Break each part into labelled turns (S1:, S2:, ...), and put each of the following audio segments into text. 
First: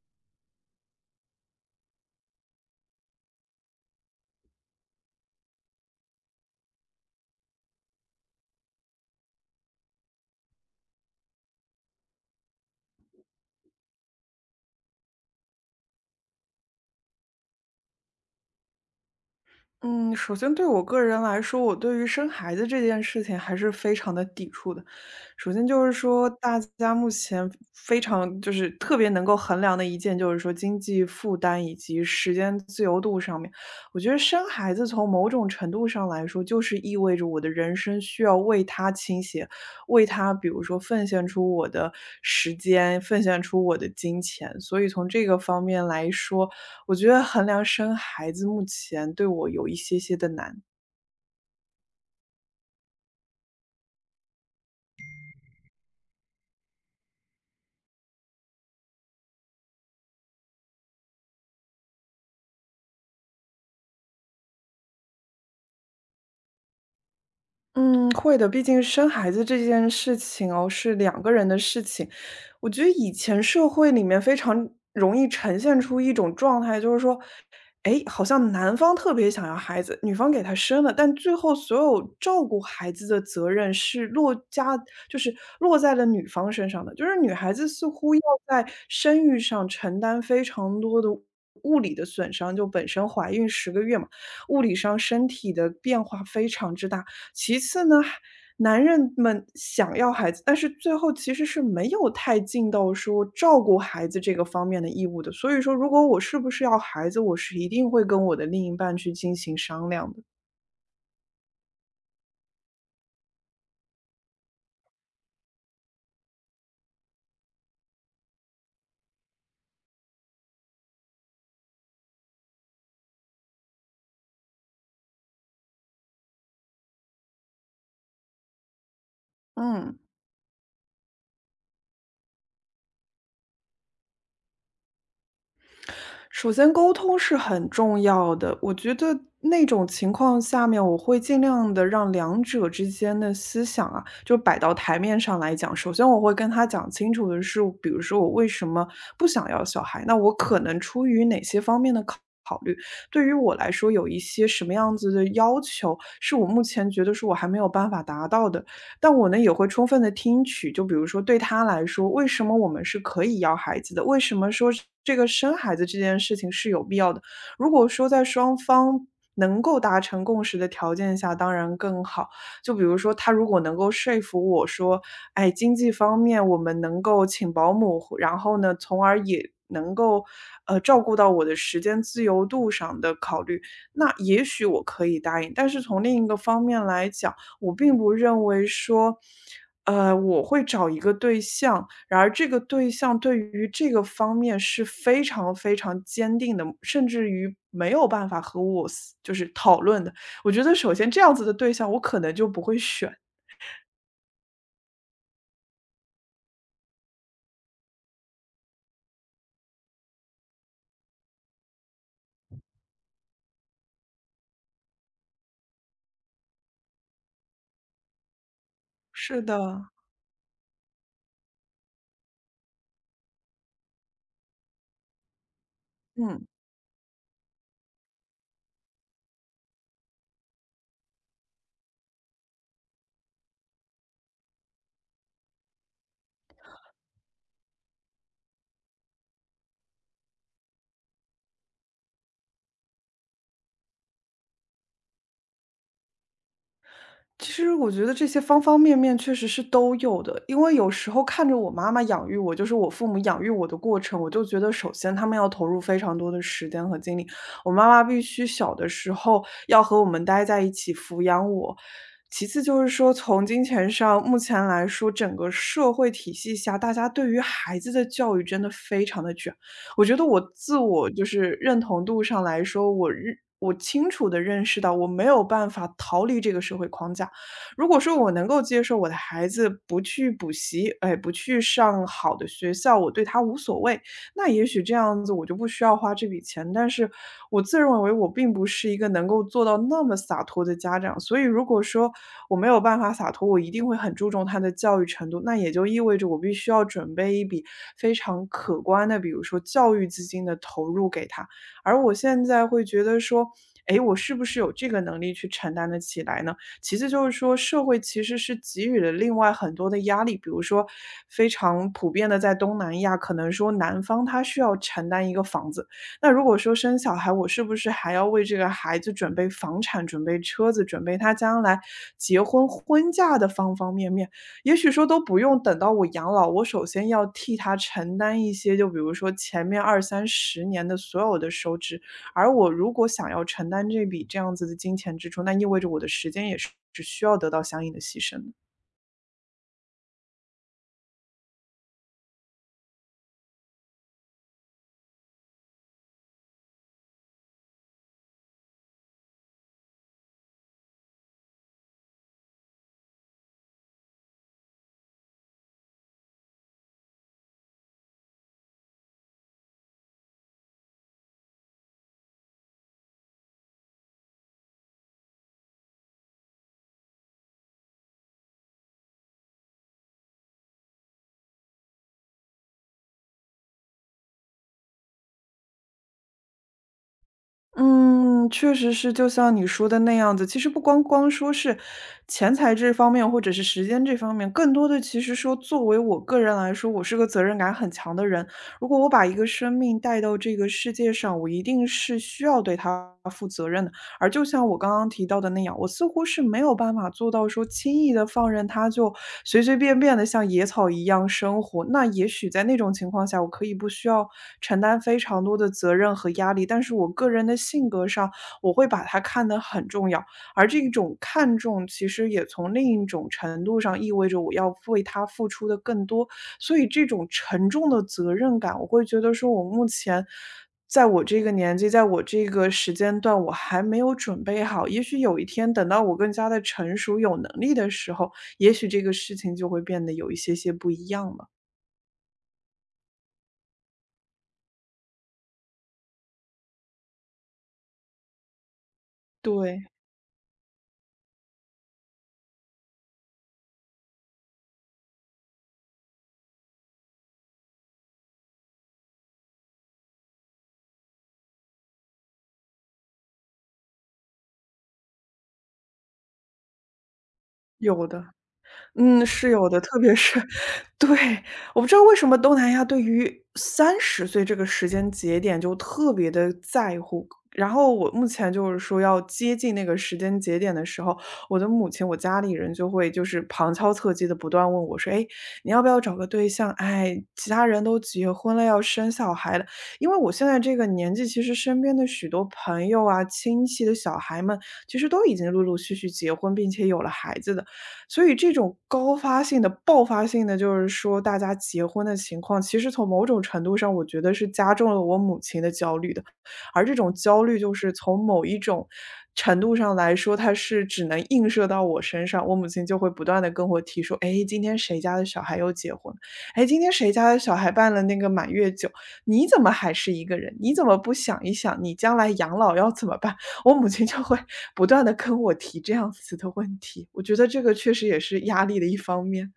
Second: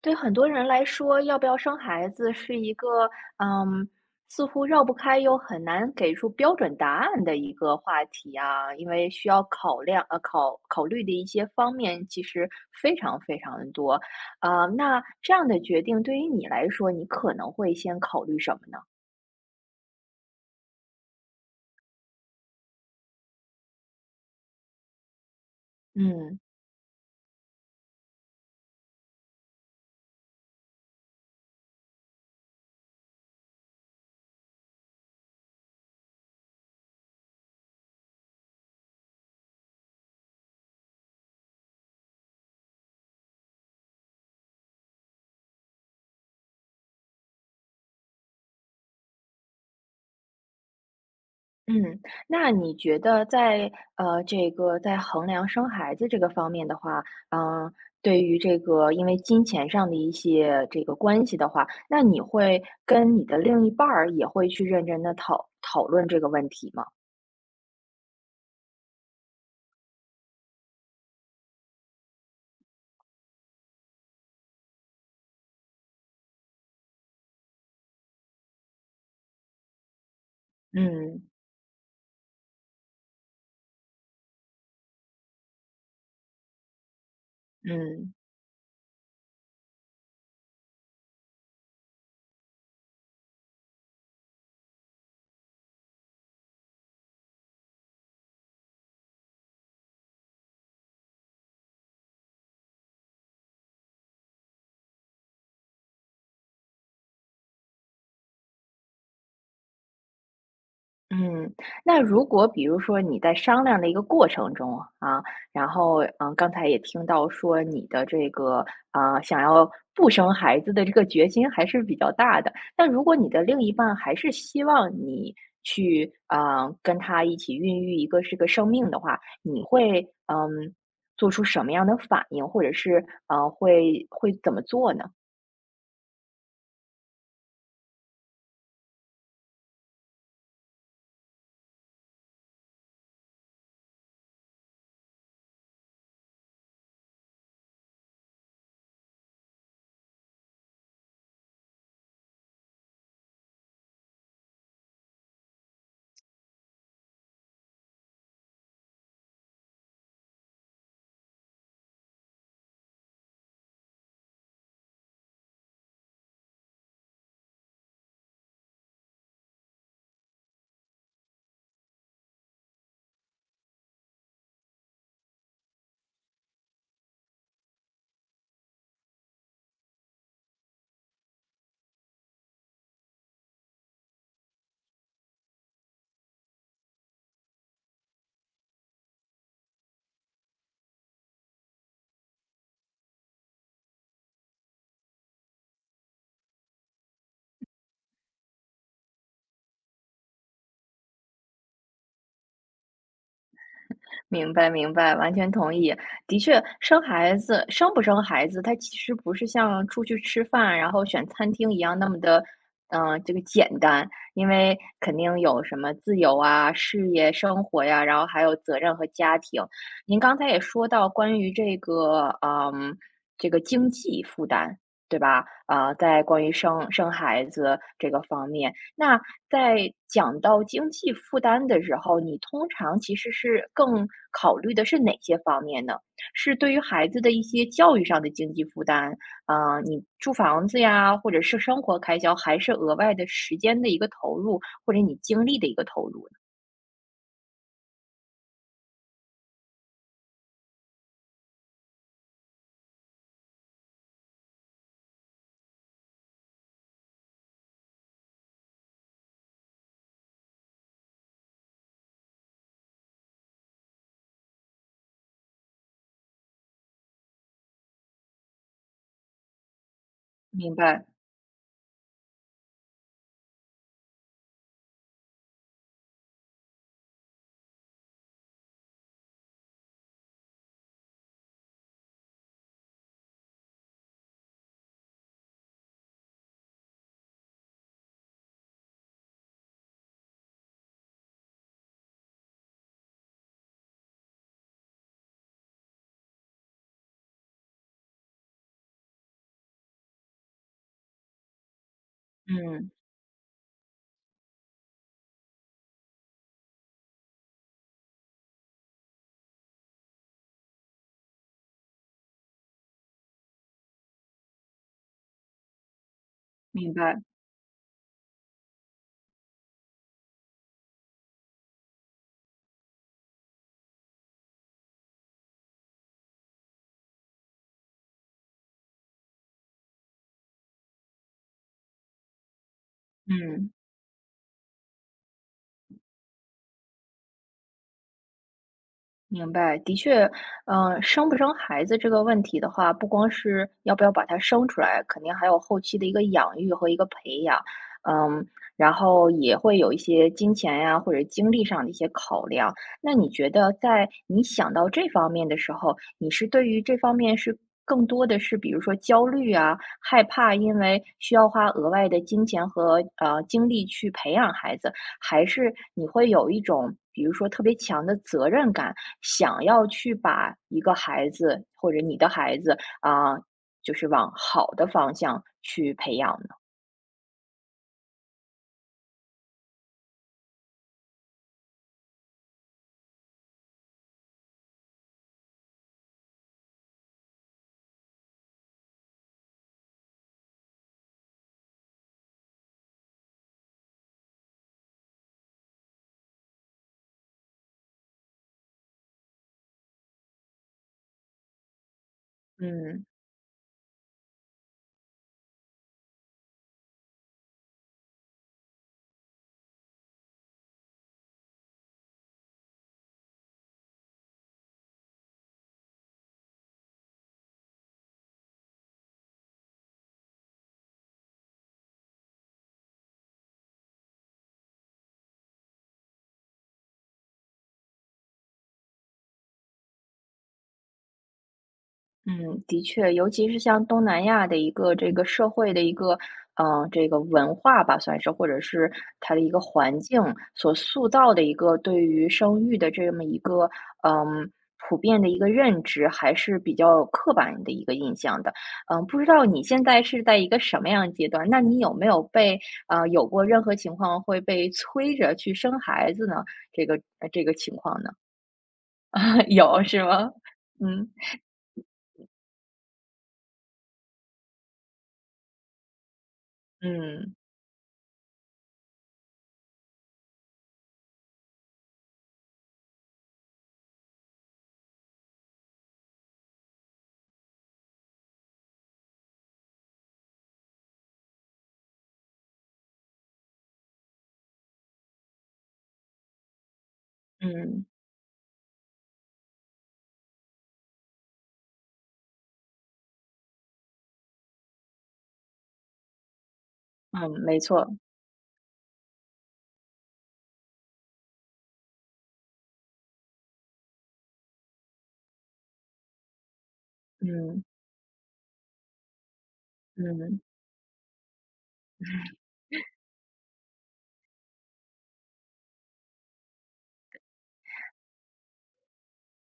S1: 对很多人来说，要不要生孩子是一个，嗯，似乎绕不开又很难给出标准答案的一个话题啊，因为需要考量考虑的一些方面其实非常非常的多。那这样的决定对于你来说，你可能会先考虑什么呢？
S2: 嗯，首先对我个人来说，我对于生孩子这件事情还是非常的抵触的。首先就是说，
S1: 嗯
S2: 大家目前非常就是特别能够衡量的一件，就是说经济负担以及时间自由度上面。我觉得生孩子从某种程度上来说，就是意味着我的人生需要为他倾斜，为他比如说奉献出我的时间，奉献出我的金钱。所以从这个方面来说，我觉得衡量生孩子目前对我有一些些的难。
S1: 嗯。那你觉得在这个在衡量生孩子这个方面的话，嗯、对于这个因为金钱上的一些这个关系的话，那你会跟你的另一半儿也会去认真的讨论这个问题吗？
S2: 嗯，会的，毕竟生孩子这件事情哦，是两个人的事情。我觉得以前社会里面非常容易呈现出一种状态，就是说，哎，好像男方特别想要孩子，女方给他生了，但
S1: 嗯。
S2: 最后所有照顾孩子的责任是落家，就是落在了女方身上的，就是女孩子似
S1: 嗯。
S2: 乎要在生育上承担非常多的物理的损伤，就本身怀孕10个月嘛。物理上身体的变化非常之大。其次呢，男人们想要孩子，但是最后其实是没有太尽到说照顾孩子这个方面的义务的。所以说，如果我是不是要孩子，我是一定会跟我的另一半去进行商量的。
S1: 嗯，那如果比如说你在商量的一个过程中啊，然后刚才也听到说你的这个想要不生孩子的这个决心还是比较大的。那如果你的另一半还是希望你去跟他一起孕育一个这个生命的话，你
S2: 嗯。
S1: 会做出什么样的反应，或者是会怎么做呢？
S2: 首先沟通是很重要的，我觉得那种情况下面，我会尽量的让两者之间的思想啊，就摆到台面上来讲。首先我会跟他讲清楚的是，比如说我为什么不想要小孩，那我可能出于哪些方面的考虑，对于我来说有一些什么样子的要求，是我目前觉得是我还没有办法达到的。但我呢也会充分的听取，就比如说对他来说，为什么我们是可以要孩子的？为什么说是这个生孩子这件事情是有必要的？如果说在双方能够达成共识的条件下，当然更好。就比如说他如果能够说服我说，哎，经济方面我们能够请保姆，然后呢，从而也能够，照顾到我的时间自由度上的考虑，那也许我可以答应。但是从另一个方面来讲，我并不认为说，我会找一个对象，然而这个对象对于这个方面是非常非常坚定的，甚至于没有办法和我就是讨论的。我觉得首先这样子的对象，我可能就不会选。
S1: 明白明白，完全同意。的确，生不生孩子，它其实不是像出去吃饭，然后选餐厅一样那么的这个简单，因为肯定有什么自由啊、事业、生活呀、然后还有责任和家
S2: 是
S1: 庭。
S2: 的。
S1: 您刚才也说到关于这个，嗯，这个经济负担，对吧？在关
S2: 嗯。
S1: 于生孩子这个方面。那在讲到经济负担的时候，你通常其实是更考虑的是哪些方面呢？是对于孩子的一些教育上的经济负担，你住房子呀，或者是生活开销，还是额外的时间的一个投入，或者你精力的一个投入呢？
S2: 其实我觉得这些方方面面确实是都有的，因为有时候看着我妈妈养育我，就是我父母养育我的过程，我就觉得首先他们要投入非常多的时间和精力。我妈妈必须小的时候要和我们待在一起抚养我，其次就是说从金钱上，目前来说整个社会体系下，大家对于孩子的教育真的非常的卷。我觉得我
S1: 明
S2: 自
S1: 白。
S2: 我就是认同度上来说，我清楚的认识到我没有办法逃离这个社会框架。如果说我能够接受我的孩子不去补习，哎，不去上好的学校，我对他无所谓，那也许这样子我就不需要花这笔钱。但是我自认为我并不是一个能够做到那么洒脱的家长，所以如果说我没有办法洒脱，我一定会很注重他的教育程度，那也就意味着我必须要准备一笔非常可观的，比如说教育资金的投入给他。而我现在会
S1: 嗯，
S2: 觉得说，诶，我是不是有这个能力去承担得起来呢？其次就是说，社会其实是给予了另外很多的压力，比如说非常普遍的在东南亚，可能说男方他需要承担一个房子，那如果说
S1: 明
S2: 生小
S1: 白。
S2: 孩，我是不是还要为这个孩子准备房产、准备车子、准备他将来结婚婚嫁的方方面面？也许说都不用等到我养老，我首先要替他承担一些，就比如说前面二三十年的所有的收支。而我如果想要承
S1: 嗯。
S2: 担这样子的金钱支出，那意味着我的时间也是需要得到相应的牺牲的。
S1: 明白，的确。嗯，生不生孩子这个问题的话，不光是要不要把它生出来，肯定还有后期的一个养育和一个培养，嗯，然后也会有一些金钱呀或者精力上的一些考量。那你觉得在你想到这方面的时候，你是对于这方面是更多的是比如说焦虑啊，害怕，因为需要花额外的金钱和精力去培养孩子，还是你会有一种，比如说特别强的责任感，想要去把一个孩子或者你的孩子啊，就是往好的方向去培养呢？
S2: 嗯，确实是，就像你说的那样子。其实不光光说是钱财这方面，或者是时间这方面，更多的其实说，作为我个人来说，我是个责任感很强的人。如果我把一个生命带到这个世界上，我一定是需要对他负责任的。而就像我刚刚提到的那样，我似乎是没有办法做到说轻易的放任他，就随随便便的像野草一样生活。那也许在那种
S1: 嗯。
S2: 情况下，我可以不需要承担非常多的责任和压力，但是我个人的性格上，我会把它看得很重要。而这种看重，其实也从另一种程度上意味着我要为他付出的更多。所以这种沉重的责任感，我会觉得说我目前在我这个年纪，在我这个时间段，我还没有准备好。也许有一天，等到我更加的成熟、有能力的时候，也许这个事情就会变得有一些些不一样了。
S1: 嗯，的确，尤其是像东南亚的一个这个社会的一个，呃，这个文化吧，算是，或者是它的一个
S2: 对，
S1: 环境所塑造的一个对于生育的这么一个，嗯，普遍的一个认知，还是比较刻板的一个印象的。嗯，不知道你现在是在一个什么样的阶段？那你有没有被，呃，有过任何情况会被催着去生孩子呢？这个，这个情况
S2: 有
S1: 呢？
S2: 的。嗯，是有的，
S1: 有，
S2: 特
S1: 是
S2: 别
S1: 吗？
S2: 是 对，
S1: 嗯。
S2: 我不知道为什么东南亚对于30岁这个时间节点就特别的在乎。
S1: 嗯。
S2: 然后我目前就是说要接近那个时间节点的时候，我的母亲、我家里人就会就是旁敲侧击的不断问我说：“哎，你要不要找个对象？哎，其他人都结婚了，要生小孩了。”因为我现在这个年纪，其实身边的许多朋友啊、亲戚的小孩们，其实都已经陆陆续续结婚并且有了孩子的。
S1: 嗯。
S2: 所以这种高发性的、爆发性的，就是说大家结婚的情况，其实从某种程度上，我觉得是加重了我母亲的焦虑的。而这种
S1: 嗯，
S2: 焦
S1: 没
S2: 虑，就
S1: 错。
S2: 是从某一种程度上来说，它是只能映射到我身上。我母亲就会不断的跟我提说：“哎，今天谁家的小孩又结婚了？诶，今天谁家的小
S1: 嗯。
S2: 孩办了那个满月酒？你怎么还是一个
S1: 嗯，
S2: 人？你怎么不想一想，你将来养老要怎么办？”我母亲就会不断的跟我提这样子的问题，我觉得这个确实也是压力的一方面。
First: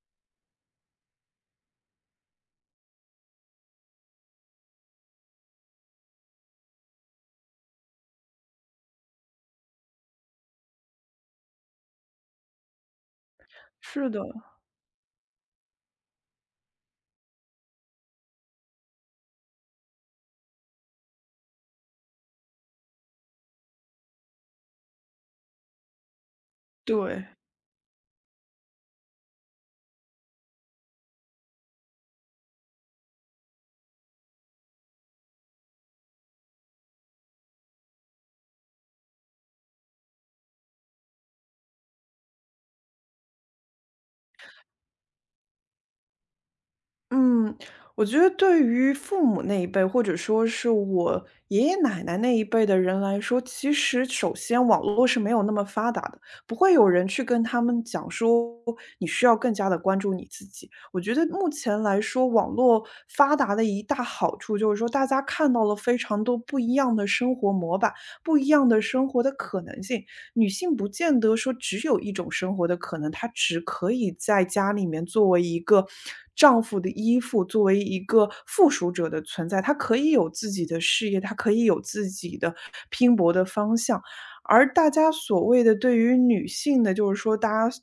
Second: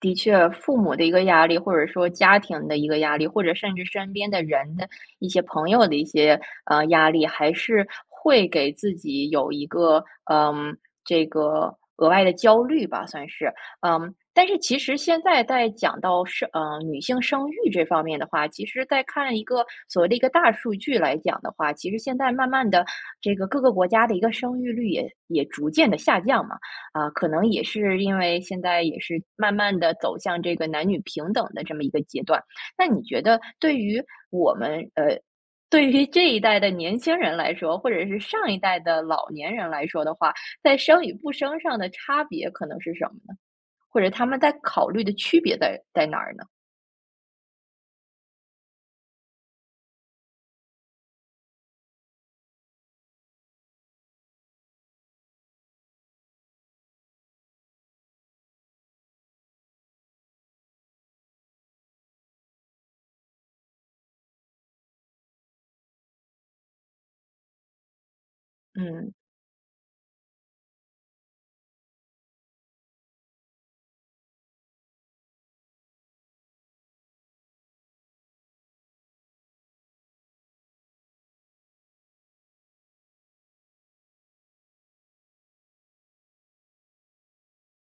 S1: 的确，父母的一个压力，或者说家庭的一个压力，或者甚至身边的人的一些朋友的一些压力，还是会给自己有一个嗯这个额外的焦虑吧，算是。
S2: 是
S1: 嗯。
S2: 的，
S1: 但是其实现在在讲到女性生育这方面的话，其实在看一个所谓的一个大数据来讲的话，其实现在慢慢的这个各个国家的一个生育率也逐渐的下降嘛。啊，
S2: 对。
S1: 可能也是因为现在也是慢慢的走向这个男女平等的这么一个阶段。那你觉得对于我们呃，对于这一代的年轻人来说，或者是上一代的老年人来说的话，在生与不生上的差别可能是什么呢？或者他们在考虑的区别在哪儿呢？
S2: 嗯，我觉得对于父母那一辈，或者说是我爷爷奶奶那一辈的人来说，其实首先网络是没有那么发达的，不会有人去跟他们讲说你需要更加的关注你自己。我觉得目前来说，网络发达的一大好处就是说，大家看到了非常多不一样的生活模板，不一样的生
S1: 嗯。
S2: 活的可能性。女性不见得说只有一种生活的可能，她只可以在家里面作为一个丈夫的依附，作为一个附属者的存在，她可以有自己的事业，她可以有自己的拼搏的方向。而大家所谓的对于女性的，就是说大家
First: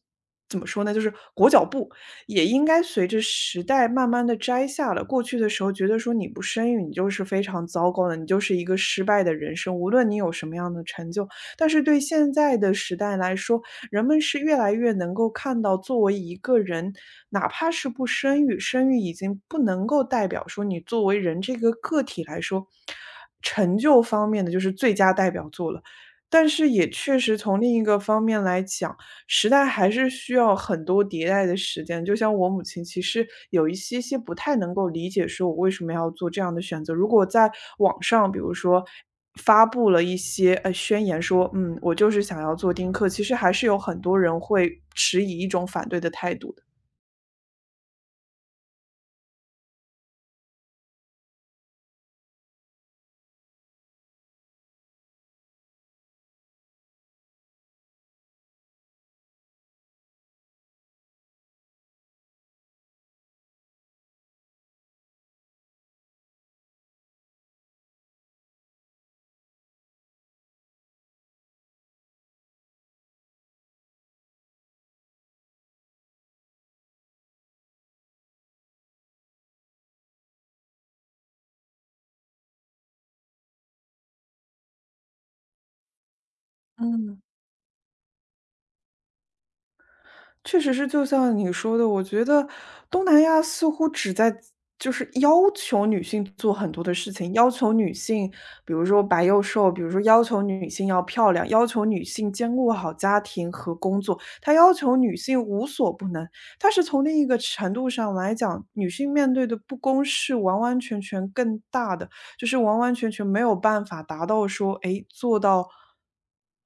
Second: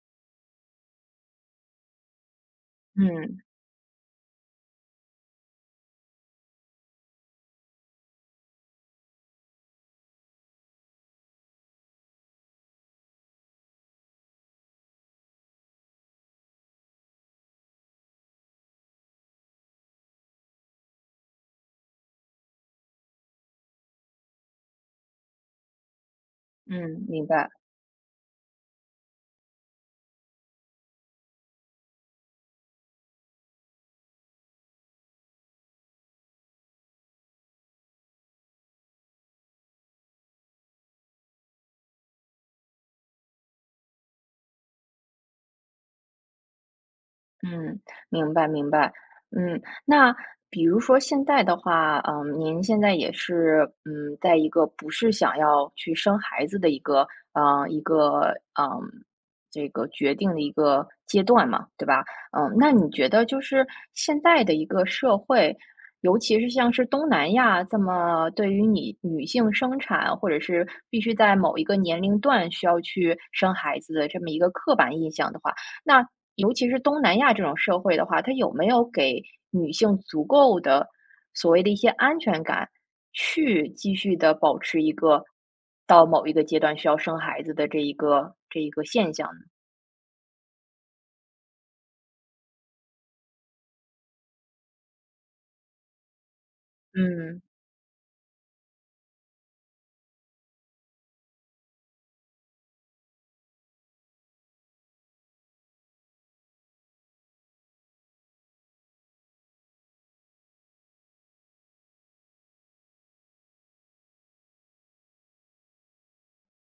S2: 怎么说呢？就是裹脚布，也应该随着
S1: 嗯。
S2: 时代慢慢的摘下了。过去的时候，觉得说你不生育，你就是非常糟糕的，你就是一个失败的人生。无论你有什么样的成就，但是对现在的时代来说，人们是越来越能够看到，作为一个人，哪怕是不生育，生育已经不能够代表说你作为人这个个体来说，成就方面的就是最佳代表作了。但是也
S1: 嗯，
S2: 确
S1: 明
S2: 实
S1: 白。
S2: 从另一个方面来讲，时代还是需要很多迭代的时间。就像我母亲，其实有一些些不太能够理解，说我为什么要做这样的选择。如果在网上，比如说发布了一些宣言说，嗯，我就是想要做丁克，其实还是有很多人会持以一种反对的态度的。
S1: 嗯，明白明白。嗯，那比如说现在的话，嗯，您现在也是，嗯，在一个不是想要去生孩子的一个，呃，一个，嗯，这个决定的一个阶段嘛，对吧？嗯，那你觉得就是现在的一个社会，尤其是像是东南亚这么对于你女性生产，或者是必须在某一个年龄段需要去生孩子的这么一个刻板印象的话，那尤其是东南亚这种社会的话，它有没有给女性足够的所谓的一些安全感，去继续的保持一个到某一个阶段需要生
S2: 嗯，
S1: 孩子的这一个现象呢？
S2: 确实是，就像你说的，我觉得东南亚似乎只在就是要求女性做很多的事情，
S1: 嗯。
S2: 要求女性，比如说白又瘦，比如说要求女性要漂亮，要求女性兼顾好家庭和工作，他要求女性无所不能。但是从另一个程度上来讲，女性面对的不公是完完全全更大的。就是完完全全没有办法达到说，哎，做到，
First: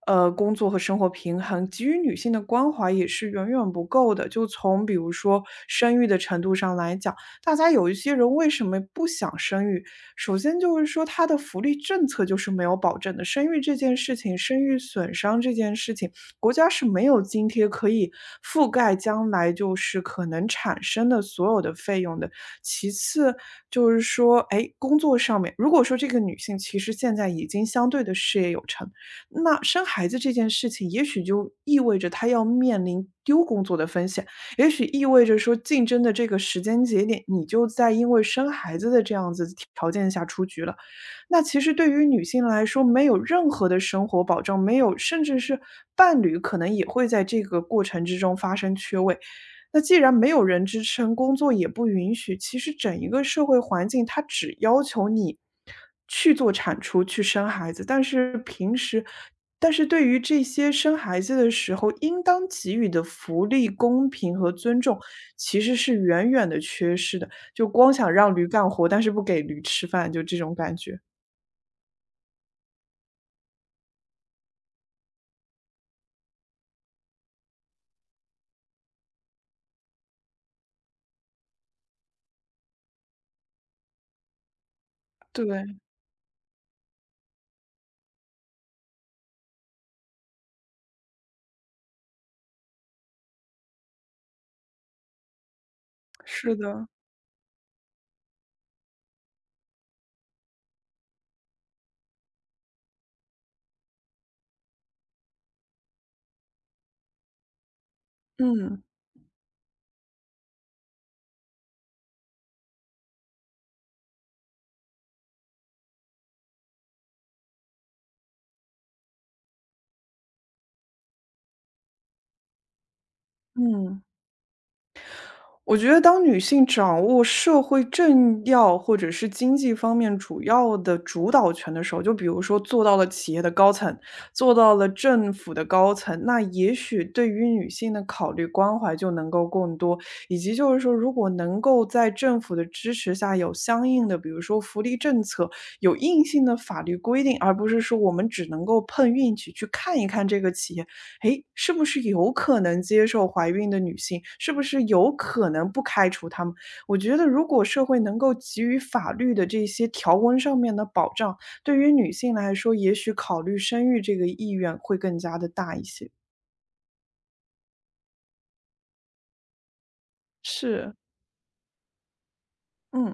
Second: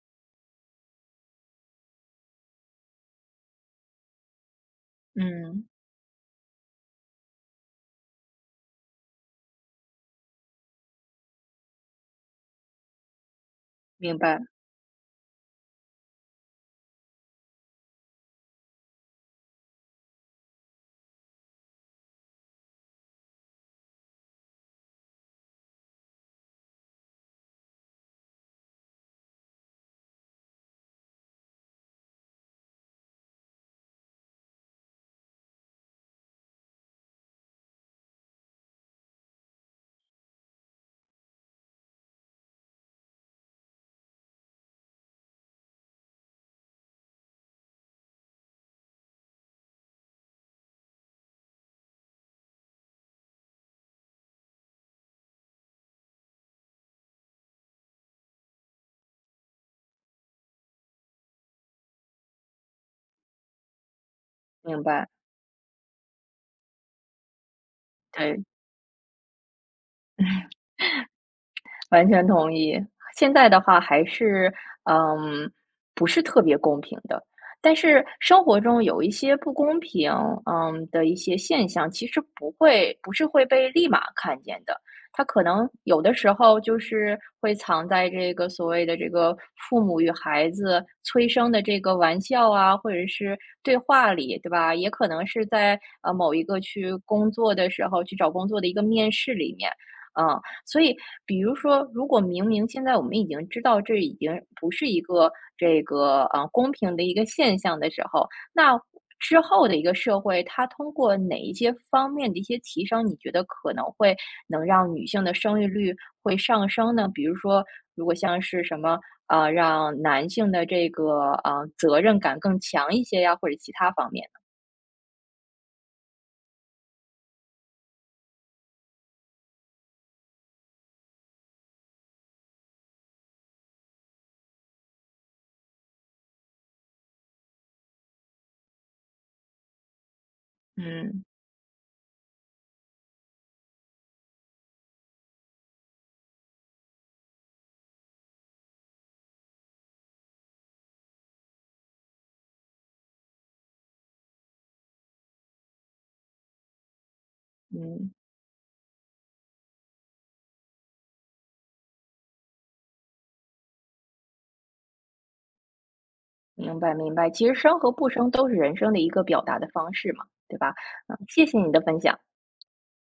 S2: 工作和生活平衡，给予女性的关怀也是远远不够的。就从比如说
S1: 嗯，
S2: 生育的程度上来讲，大家有一些人为什么不想生育？首先就是说他的福利政策就是没有保证的，生育这件事
S1: 明
S2: 情，
S1: 白。
S2: 生育损伤这件事情，国家是没有津贴可以覆盖将来就是可能产生的所有的费用的。其次，就是说，哎，工作上面，如果说这个女性其实现在已经相对的事业有成，那生孩子这件事情，也许就意味着她要面临丢工作的风险，也许意味着说竞争的这个时间节点，你就在因为生孩子的这样子条件下出局了。那其实对于女性来说，没有任何的生活保障，没有，甚至是伴侣可能也会在这个过程之中发生缺位。那既然没有人支撑，工作也不允许，其实整一个社会环境它只要求你去做产出、去生孩子，但是平时但是对于这些生孩子的时候，应当给予的福利、公平和
S1: 明
S2: 尊重，
S1: 白，
S2: 其实是远远的缺失的。就光想让
S1: 对。
S2: 驴干活，但是不给驴吃饭，就这种感觉。
S1: 完全同意。现在的话还是，嗯，不是特别公平的。但是生活中有一些不公平，嗯，的一些现象，其实不是会被立马看见的。它可能
S2: 对，
S1: 有的时候就是会藏在这个所谓的这个父母与孩子催生的这个玩笑啊，或者是对话里，对吧？也可能是在，呃，某一
S2: 是
S1: 个
S2: 的，
S1: 去工作的时候，去找工作的一个面试里面。嗯。所以，比如说，如果明明现在我们已经知道这已经不是一个这个公平的一个现象的时候，那
S2: 嗯，
S1: 之后的一个社会，它通过哪一些方面的一些提升，你觉得可能会能让女性的生育率会上升呢？比如说，如果像是什么让男性的这个责任感更强一些呀，或者其他
S2: 嗯。
S1: 方面呢？
S2: 我觉得当女性掌握社会政要或者是经济方面主要的主导权的时候，就比如说做到了企业的高层，做到了政府的高层，那也许对于女性的考虑关怀就能够更多，以及就是说，如
S1: 嗯。
S2: 果能够在政府的支持下有相应的，比如说福利政策，有硬性的法律规定，而不是说我们只能够碰运气去看一看这个企业。诶，是不是有可能接受怀孕的女性，是不是有可能不开除她们？我觉得如果社会
S1: 嗯，
S2: 能够给予法律的这些条文上面的保障，对于女性来说，也许考虑生育这个意愿会更加的大一些。
S1: 明白明白，其实生和不生都是人生的一个表达的方式嘛，对吧？
S2: 是，
S1: 嗯，谢谢你的分享。
S2: 嗯。